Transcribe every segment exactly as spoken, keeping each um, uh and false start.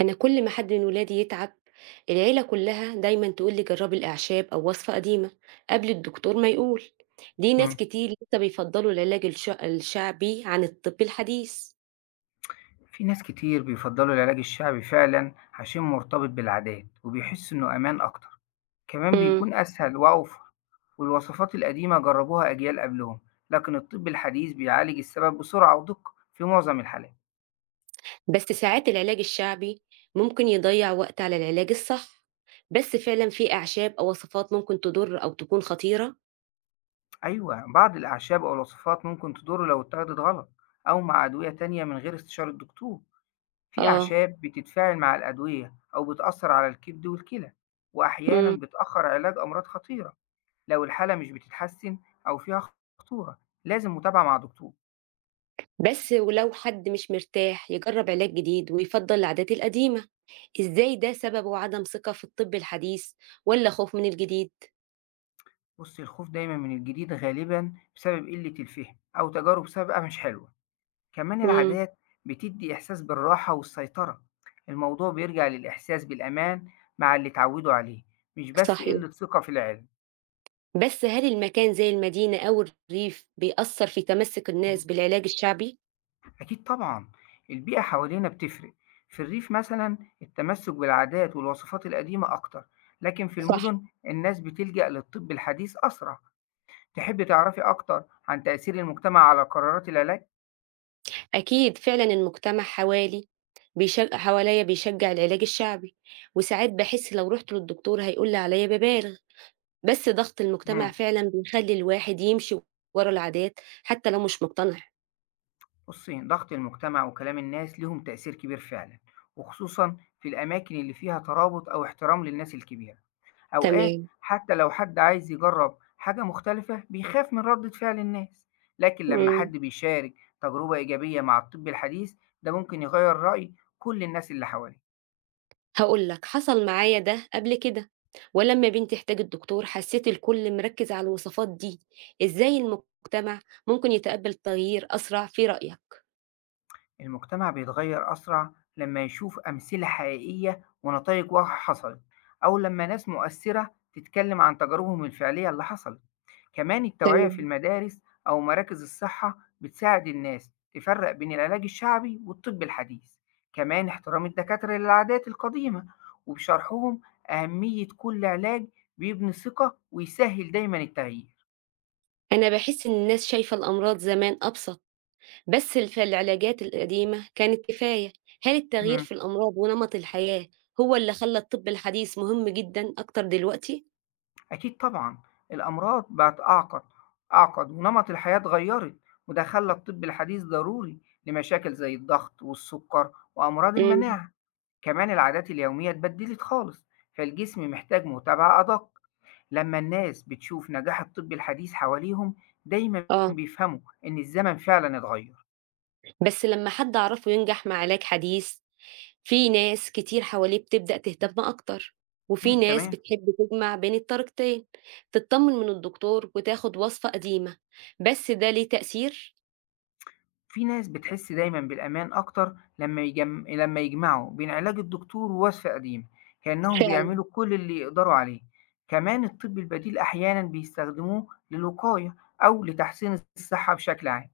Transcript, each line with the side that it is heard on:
right: أنا كل ما حد من ولادي يتعب، العيلة كلها دايما تقول لي جربي الأعشاب أو وصفة قديمة قبل الدكتور ما يقول. دي ناس
left: إمم.
right: كتير لسه بيفضلوا العلاج الش- الشعبي عن الطب الحديث.
left: في ناس كتير بيفضّلوا العلاج الشعبي فعلًا عشان مرتبط بالعادات وبيحسّوا إنه أمان أكتر، كمان
right: مم.
left: بيكون أسهل وأوفر. والوصفات القديمة جرّبوها أجيال قبلهم، لكن الطِب الحديث بيعالج السبب بسرعة ودِقّة في معظم الحالات.
right: بس ساعات العلاج الشعبي ممكن يضيع وقت على العلاج الصح، بس فعلا في أعشاب أو وصفات ممكن تضر أو تكون خطيرة.
left: أيوه، بعض الأعشاب أو الوصفات ممكن تضُر لو اتاخدت غلط أو مع أدوية تانية من غير استشارة الدكتور. في
right: آه
left: أعشاب بتتفاعل مع الأدوية أو بتأثّر على الكبد والكلى، وأحيانًا
right: مم.
left: بتأخّر علاج أمراض خطيرة. لو الحالة مش بتتحسن أو فيها خطورة لازم متابعة مع دكتور.
right: بس ولو حد مش مرتاح يجرب علاج جديد ويفضل العادات القديمة، إزاي ده؟ سببه عدم ثقة في الطب الحديث والّا خوف من الجديد؟
left: بص، الخوف دايما من الجديد غالبا بسبب قلة الفهم أو تجارب سابقة مش حلوة. كمان
right: إمم،
left: العادات بتدي إحساس بالراحة والسيطرة. الموضوع بيرجع للإحساس بالأمان مع اللي اتعودوا عليه، مش بس
right: صحيح.
left: قلة ثقة في العلم.
right: بس هل المكان زي المدينة أو الريف بيأثّر في تمسّك الناس
left: مم.
right: بالعلاج الشعبي؟
left: أكيد طبعا، البيئة حوالينا بتفرق. في الريف مثلا التمسك بالعادات والوصفات القديمة أكتر، لكن في
right: صح،
left: المدن الناس بتلجأ للطب الحديث أسرع. تحبي تعرفي أكتر عن تأثير المجتمع على قرارات العلاج؟
right: أكيد فعلًا المجتمع حوالي، بيش حواليّا بيشجّع العلاج الشعبي، وساعات باحس لو رُحت للدكتور هيقول لي عليّا بابالغ، بس ضغط المجتمع
left: مم.
right: فعلًا بيخلّي الواحد يمشي ورا العادات حتى لو مش مقتنع.
left: بصي، ضغط المجتمع وكلام الناس ليهم تأثير كبير فعلا، وخصوصا في الأماكن اللي فيها ترابط أو احترام للناس الكبيرة. أوقات
right: تمام.
left: حتى لو حد عايز يجرب حاجة مختلفة بيخاف من ردة فعل الناس، لكن لما
right: إمم.
left: حد بيشارك تجربة إيجابية مع الطب الحديث ده ممكن يغير رأي كل الناس اللي حواليه.
right: هاقول لك، حصل معايا ده قبل كده، ولمّا بنتي احتاجت دكتور حسيت الكل مركّز على الوصفات دي. إزاي المجتمع ممكن يتقبل التغيير أسرع في رأيك؟
left: المجتمع بيتغير أسرع لما يشوف أمثلة حقيقية ونتائج واضحة حصلت، أو لما ناس مؤثرة تتكلم عن تجاربهم الفعلية اللي حصلت. كمان التوعية في
right: تمام.
left: المدارس أو مراكز الصحة بتساعد الناس تفرق بين العلاج الشعبي والطب الحديث. كمان احترام الدكاترة للعادات القديمة وبشرحهم أهمية كل علاج بيبني ثقة ويسهل دايما التغيير.
right: أنا باحس إن الناس شايفة الأمراض زمان أبسط، بس الف العلاجات القديمة كانت كفاية. هل التغيير في الأمراض ونمط الحياة هو اللي خلّى الطب الحديث مهم جدًا أكتر دلوقتي؟
left: أكيد طبعًا، الأمراض بقت أعقد أعقد ونمط الحياة اتغيّرت، وده خلّى الطب الحديث ضروري لمشاكل زي الضغط والسُكّر وأمراض
right: إمم.
left: المناعة، كمان العادات اليومية اتبدلت خالص، فالجسم محتاج متابعة أدق، لمّا الناس بتشوف نجاح الطب الحديث حواليهم دايمًا
right: آه،
left: بيفهموا إن الزمن فعلًا اتغيّر.
right: بس لمّا حد أعرفه ينجح مع علاج حديث في ناس كتير حواليه بتبدأ تهتم أكتر، وفي
left: إمم،
right: ناس
left: تمام.
right: بتحب تجمع بين الطريقتين، تطمن من الدكتور وتاخد وصفة قديمة، بس ده ليه تأثير؟
left: في ناس بتحس دايما بالأمان أكتر لما يجم... لما يجمعوا بين علاج الدكتور ووصفة قديمة، كأنهم
right: فعلًا.
left: بيعملوا كل اللي يقدروا عليه. كمان الطب البديل أحيانا بيستخدموه للوقاية أو لتحسين الصحة بشكل عام.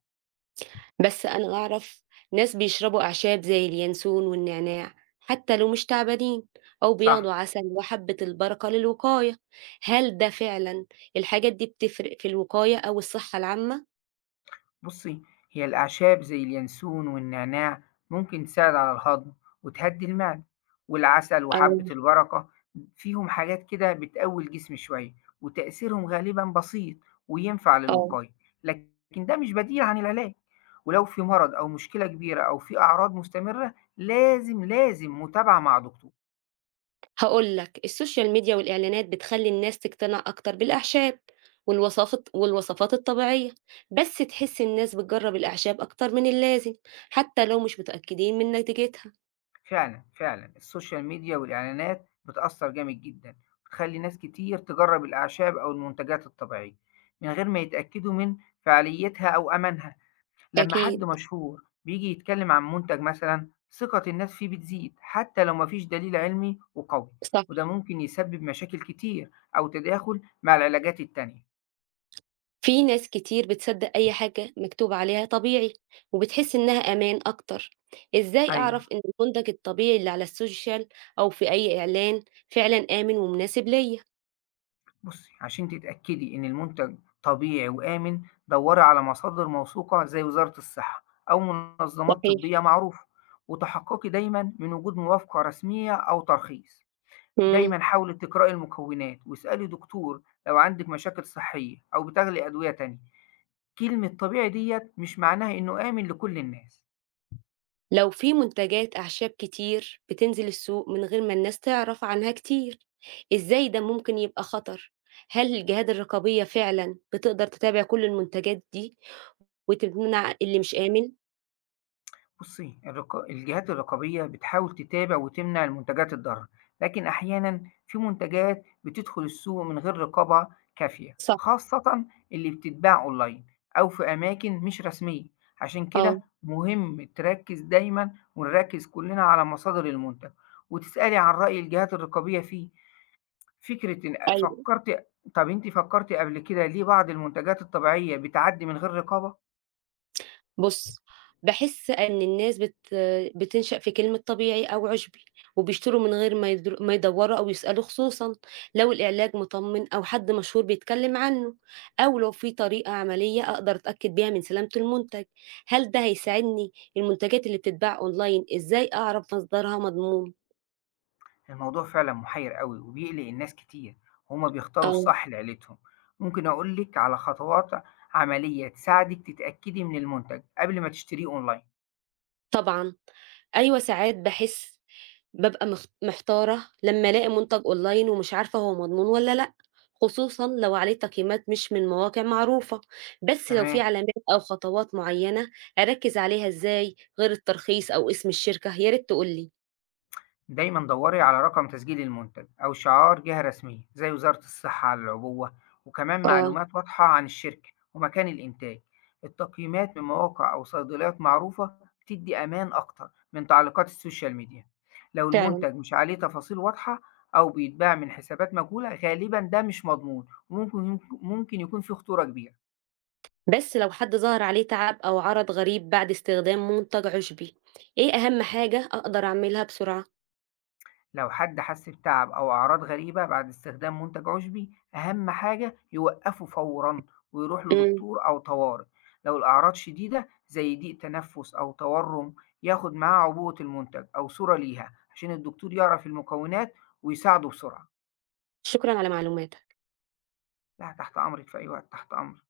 right: بس أنا أعرف ناس بيشربوا أعشاب زي اليانسون والنعناع حتى لو مش تعبانين، أو
left: صح.
right: بياخدوا عسل وحبة البركة للوقاية. هل ده فعلًا الحاجات دي بتفرق في الوقاية أو الصحة العامة؟
left: بُصّي، هي الأعشاب زي اليانسون والنعناع ممكن تساعد على الهضم وتهدّي المعدة، والعسل وحبّة
right: آه،
left: البركة فيهم حاجات كده بتقوي الجسم شوية، وتأثيرهم غالبًا بسيط وينفع
right: آه.
left: للوقاية، لكن ده مش بديل عن العلاج، ولو في مرض أو مشكلة كبيرة أو في أعراض مستمرة لازم، لازم متابعة مع دكتور.
right: هاقول لك، السوشيال ميديا والإعلانات بتخلّي الناس تقتنع أكتر بالأعشاب والوصافت والوصفات الطبيعية، بس تحس الناس بتجرّب الأعشاب أكتر من اللازم، حتى لو مش متأكدين من نتيجتها.
left: فعلًا، فعلًا، السوشيال ميديا والإعلانات بتأثّر جامد جدًا، وبتخلّي ناس كتير تجرّب الأعشاب أو المنتجات الطبيعية من غير ما يتأكدوا من فعاليتها أو أمانها. لمّا
right: أكيد،
left: حد مشهور بييجي يتكلم عن منتج مثلًا، ثقة الناس فيه بتزيد حتى لو ما فيش دليل علمي وقوي،
right: صح.
left: وده ممكن يسبب مشاكل كتير أو تداخل مع العلاجات التانية.
right: في ناس كتير بتصدّق أي حاجة مكتوب عليها طبيعي، وبتحس إنها أمان أكتر. إزاي أعرف
left: أيوه.
right: إن المنتج الطبيعي اللي على السوشيال أو في أي إعلان فعلًا آمن ومناسب ليّا؟
left: بُصّي، عشان تتأكدي إن المنتج طبيعي وآمن، دوري على مصادر موثوقة زي وزارة الصحة أو منظمات
right: صحيح.
left: طبية معروفة، وتحققي دايمًا من وجود موافقة رسمية أو ترخيص.
right: إمم.
left: دايمًا حاولي تقرأي المكونات واسألي دكتور لو عندِك مشاكل صحية أو بتاخدي أدوية تانية. كلمة طبيعي ديّة مش معناها إنه آمن لكل الناس.
right: لو في منتجات أعشاب كتير بتنزل السوق من غير ما الناس تعرف عنها كتير، إزاي ده ممكن يبقى خطر؟ هل الجهات الرقابية فعلا بتقدر تتابع كل المنتجات دي وتمنع اللي مش آمن؟
left: بُصّي، الرقا الجهات الرقابية بتحاول تتابع وتمنع المنتجات الضارة، لكن أحيانًا في منتجات بتدخل السوق من غير رقابة كافية،
right: صح.
left: خاصةً اللي بتتباع أونلاين أو في أماكن مش رسمية. عشان
right: اه.
left: كده مهم تركّز دايمًا ونركّز كلنا على مصادر المنتج، وتسألي عن رأي الجهات الرقابية فيه. فكرة إن
right: أيوه.
left: فكرتِ طَب أنتِ فكرتِ قبل كده ليه بعض المنتجات الطبيعية بتعدّي من غير رقابة؟
right: بُص، باحس إن الناس بت بتنشأ في كلمة طبيعي أو عُشبي، وبيشتروا من غير ما يدر ما يدوّروا أو يسألوا، خصوصًا لو العلاج مطمّن أو حد مشهور بيتكلم عنه، أو لو في طريقة عملية أقدر أتأكد بيها من سلامة المنتج. هل ده هيساعدني؟ المنتجات اللي بتتباع أونلاين إزاي أعرف مصدرها مضمون؟
left: الموضوع فعلًا محيّر أوي وبيقلق الناس كتير وهُم بيختاروا
right: آه.
left: الصح لعيلتهم. ممكن أقول لِك على خطوات عملية تساعدِك تتأكدي من المنتج قبل ما تشتريه أونلاين.
right: طبعًا، أيوه ساعات باحس بابقى مخ محتارة لمّا ألاقي منتج أونلاين ومش عارفة هو مضمون والّا لأ، خصوصًا لو عليه تقييمات مش من مواقع معروفة، بس لو في
left: تمام.
right: علامات أو خطوات معيّنة أركّز عليها، إزاي غير الترخيص أو اسم الشركة، يا ريت تقول لي؟
left: دايما دوري على رقم تسجيل المنتج أو شعار جهة رسمية زي وزارة الصحة على العبوة، وكمان
right: آه،
left: معلومات واضحة عن الشركة ومكان الإنتاج. التقييمات من مواقع أو صيدليات معروفة بتدي أمان أكتر من تعليقات السوشيال ميديا. لو
right: فعلًا.
left: المنتج مش عليه تفاصيل واضحة أو بيتباع من حسابات مجهولة غالبا ده مش مضمون، وممكن ممكن يكون فيه خطورة كبيرة.
right: بس لو حد ظهر عليه تعب أو عرض غريب بعد استخدام منتج عُشبي، إيه أهم حاجة أقدر أعملها بسرعة؟
left: لو حد حس بتعب أو أعراض غريبة بعد استخدام منتج عشبي أهم حاجة يوقفه فورا ويروح
right: إمم،
left: لدكتور أو طوارئ. لو الأعراض شديدة زي ضيق تنفس أو تورم ياخد معاه عبوة المنتج أو صورة ليها عشان الدكتور يعرف المكونات ويساعده بسرعة.
right: شكرًا على معلوماتك.
left: لا، تحت أمرك في أي وقت، تحت أمرك.